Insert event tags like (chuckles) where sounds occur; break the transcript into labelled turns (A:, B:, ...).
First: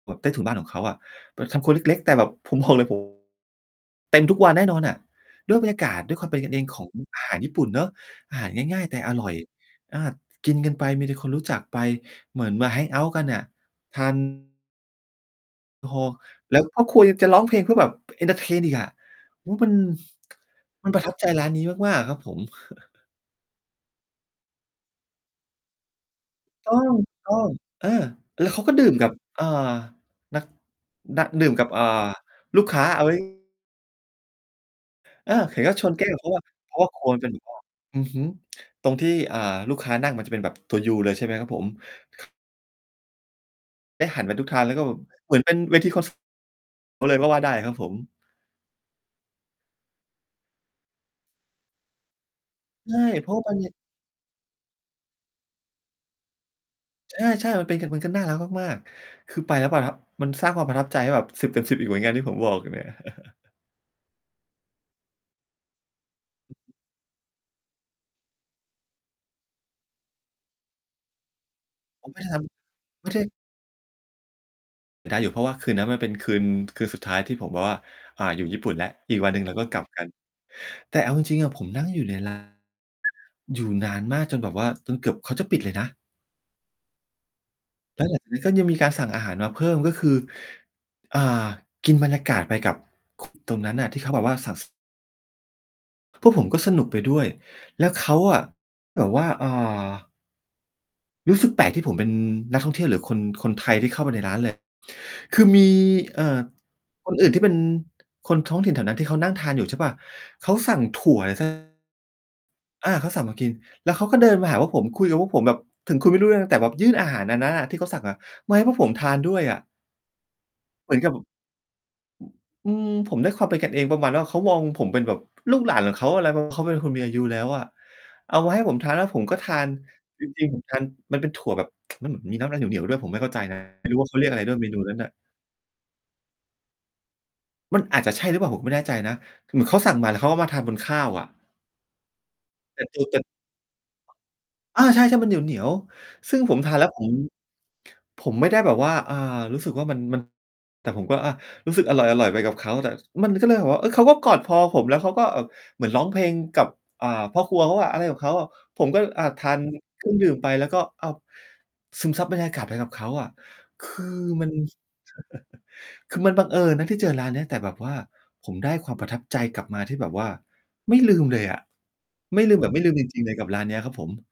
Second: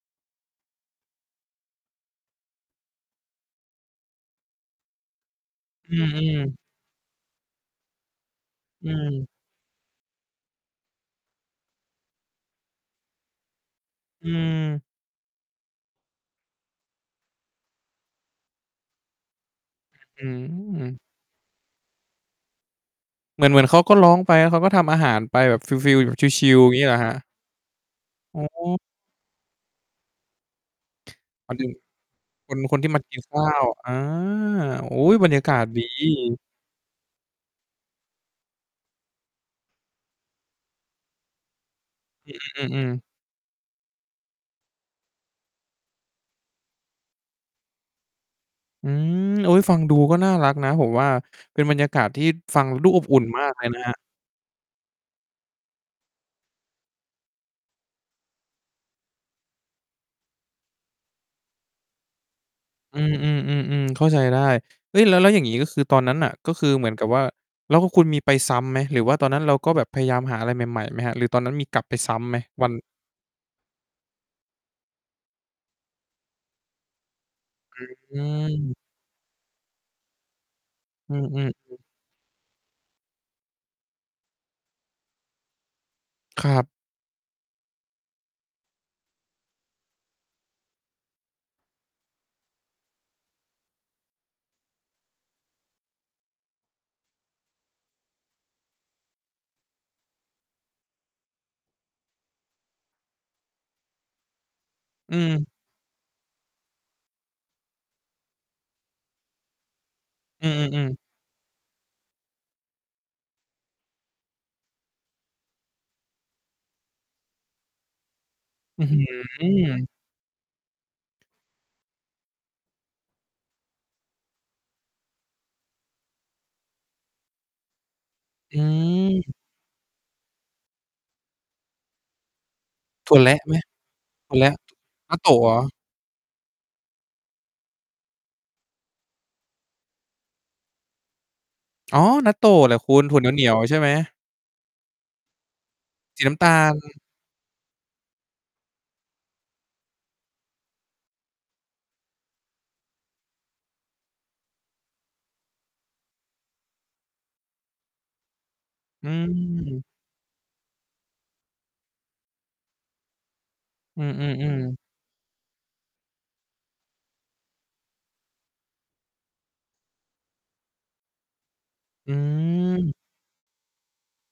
A: แบบใต้ถุนบ้านของเขาอะ ป ทำครัวเล็ก ๆ แต่แบบ ผมบอกเลย โอ้ เต็มทุกวันแน่นอนอะ ด้วยบรรยาก
B: อื
A: าศด้วยความ
B: อ
A: เป็นกั
B: ๆ
A: นเองของอาหารญี่ปุ่นเนาะ อาหารง่าย
B: อื
A: ๆ แต่อ
B: ม
A: ร่อย อา กินกันไปมีแต่คนรู้จักไป เหมือนมา แฮงเอาต์ กันน่ะ ทาน
B: อืม
A: โอ้โฮ แล้วพ่อครัวยังจะร้องเพลงเพื่อแบบเอนเทอร์เทนอีกอะ มันเป็น
B: อื
A: (smacks lips) มั
B: ม
A: นประทับใจร้านนี้มาก ๆ อะครับผม (chuckles)
B: เหมือน เหมือนเขาก็ร้องไปแล้วเขาก็ทำอาหารไปแบบฟีล ๆ ชิล ๆ อย
A: ต
B: ่
A: ้อ
B: างงี้
A: ง
B: เหรอครับ?
A: ต้อง เออ
B: อ๋
A: แล้วเขาก็
B: อ
A: ดื่มกับ เอ่อ นัก
B: (unintelligible)
A: นักดื่มกับ เอ่อ
B: คน
A: ลูก
B: ค
A: ค
B: น
A: ้า
B: ที่ม
A: เอ
B: า
A: า ไ
B: ก
A: ว
B: ิ
A: ้
B: นข้าว อา อุ๊ย บร
A: อา
B: รยากา
A: เห็
B: ศ
A: นเขา
B: ดี
A: ชน แก้ว เพราะว่า เพราะว่าครัวมันเป็นแบบว่า อือฮึ ตรงที่ อ่า ลูกค้านั่งมันจะเป็นแบบตัวยูเลยใช่ไหมครับผม?
B: อือ ๆ ๆ อือ
A: ได้หันไปทุกทางแล้วก็แบบ เหมือนเป็นเวที คอน ส เลยก็ว่าได้ครับผม
B: อืม โอ๊ย ฟังดูก็น่ารักนะผมว่า เป็นบรรยากาศที่ฟังดู
A: ใช
B: อ
A: ่
B: บอุ่น
A: เพราะ
B: ม
A: ว่
B: า
A: า
B: ก
A: มัน
B: เลยนะครับ
A: ใช่ ๆ มันเป็น มันก็น่ารักมาก ๆ คือไปแล้วประทับ มันสร้างความประทับใจให้แบบ 10/10 อีกเหมือนกันที่ผมบอกอยู่เนี่ย
B: อืม อื
A: (chuckles)
B: อ ๆ ๆ เข้าใจได้ เฮ้ย แล้ว แล้วอย่างงี้ ก็คือตอนนั้นน่ะ ก็คือเหมือนกับว่า แล้วคุณมีไปซ้ำไหม หรือว่าตอนนั้นเราก็แบบพยายามหาอะไรใหม่ ๆ ไหมครับ หรือตอนนั้นมีกลับไป
A: ผ
B: ซ
A: ม
B: ้
A: ไม่
B: ำไ
A: ท
B: หม วัน
A: ำ ไม่ใช่ ได้อยู่เพราะว่าคืนนั้นมันเป็นคืน คืนสุดท้ายที่ผมแบบว่า
B: อื
A: อ่า อยู่ญี่ปุ่
B: ม
A: นแล้ว อีกวันหนึ่งเราก็กลับกัน แต่เอ
B: อ
A: า
B: ื
A: จ
B: อ ๆ
A: ริ
B: อื
A: ง ๆ อะผม
B: อ
A: นั่งอยู่ใน ลาน อยู่นานมากจนแบบว่า จนเกือบเขาจะปิดเลยนะ
B: ครับ
A: แล้วหลัง จากนั้นก็ยังมีการสั่งอาหารมาเพิ่ม ก็คือ อ่า กินบรรยากาศไปกับ ค ตรงนั้นน่ะที่เขาแบบว่าสั่ง ส พวกผมก็สนุกไปด้วย แล้วเขาอะ แบบว่า อ่า รู้สึกแปลกที่ผมเป็นนักท่องเที่ยวหรือคน คนไทยที่เข้าไปในร้าน เลย
B: อ
A: ค
B: ื
A: ื
B: ม
A: อมี เอ่อ คนอื่นที่เป็นคนท้องถิ่นแถวนั้นที่เขานั่งทานอยู่ใช่เปล่า
B: อ
A: เ
B: ื
A: ขาสั่ง
B: อ ๆ
A: ถ
B: ๆ
A: ั่วอะไร สัก อา เขาสั่งมากิน แล้วเขาก็เดินมาหาพวกผม คุยกับพวกผมแบบถึงคุยไม่รู้เรื่อง แต่แบบยื่นอาหารอันนั้นอะที่เขาสั่งอะ มาให้พวก
B: อื้
A: ผ
B: อ
A: ม
B: ฮ
A: ท
B: ื
A: านด้วยอะ
B: อ
A: เหมือนกับ อืม ผมได้ความเป็นกันเองประมาณว่า เขามองผมเป็นแบบลูกหลานของเขา อะไร เพราะเขาเป็นคนมีอายุแล้วอะ เอามา
B: อ
A: ให
B: ื
A: ้ผมทานแล้วผม
B: ม
A: ก็ทาน จริง ๆ ผมทาน มันเป็นถั่วแบบ มันเหมือนมีน้ำอะไรเหนียว ๆ ด้วย ผ
B: ถ
A: ม
B: ั
A: ไ
B: ่
A: ม่
B: ว
A: เข
B: แ
A: ้
B: ร
A: าใจ
B: ะไห
A: น
B: ม
A: ะ ไม่รู้ว่าเขาเรีย
B: ถ
A: ก
B: ั่
A: อ
B: ว
A: ะไร
B: แร
A: ด้
B: ะ
A: วยเมนูนั้นน่
B: น
A: ะ
B: ัตโตะเหรอ?
A: มันอาจจะใช่หรือเปล่า ผมไม่แน่ใจนะ เหมือนเขาสั่งมา แล้วเขาก็มาทานบนข้าวอะ
B: อ๋อ นัตโตะแหล
A: เ
B: ะ
A: ป็น
B: ค
A: ต
B: ุ
A: ู
B: ณ
A: เ
B: ถ
A: ต
B: ั่
A: ็
B: ว
A: บ
B: เหนียว ๆ ใช่ไหม?
A: อา ใช่ ๆ มันเหนียว
B: สีน
A: ๆ ซ
B: ้
A: ึ่ง
B: ำตา
A: ผมทานแล้ว
B: ล
A: ผม ผมไม่ได้แบบว่า อ่า รู้สึกว่ามัน มัน แต่ผมก็ อา รู้สึกอร่อย ๆ ไปกับเขา แต่ มันก็เลยแบบว่า เฮ้ย เขาก็กอดพอผมแล้วเขาก็เหมือนร้องเพลงกับ อ่า พ่อครัวเขาอะ อะไรกับเขาอะ ผมก็
B: อื
A: อjา ทาน
B: ม
A: เครื่อง ดื่มไป แล้วก็เอา ซึมซับบรรยากาศไปกับเขาอะ ค
B: อ
A: ื
B: ื
A: อมัน
B: อ ๆ ๆ
A: (chuckles) คือมันบังเอิญนะที่เจอร้านเนี้ย แต่แบบว่าผมได้ความประทับใจกลับมาที่แบบว่าไม่ลืมเลยอะ
B: อื
A: ไม่ลืมแบบไม่ลื
B: ม
A: มจริง ๆ เลยกับร้านนี้ครับผม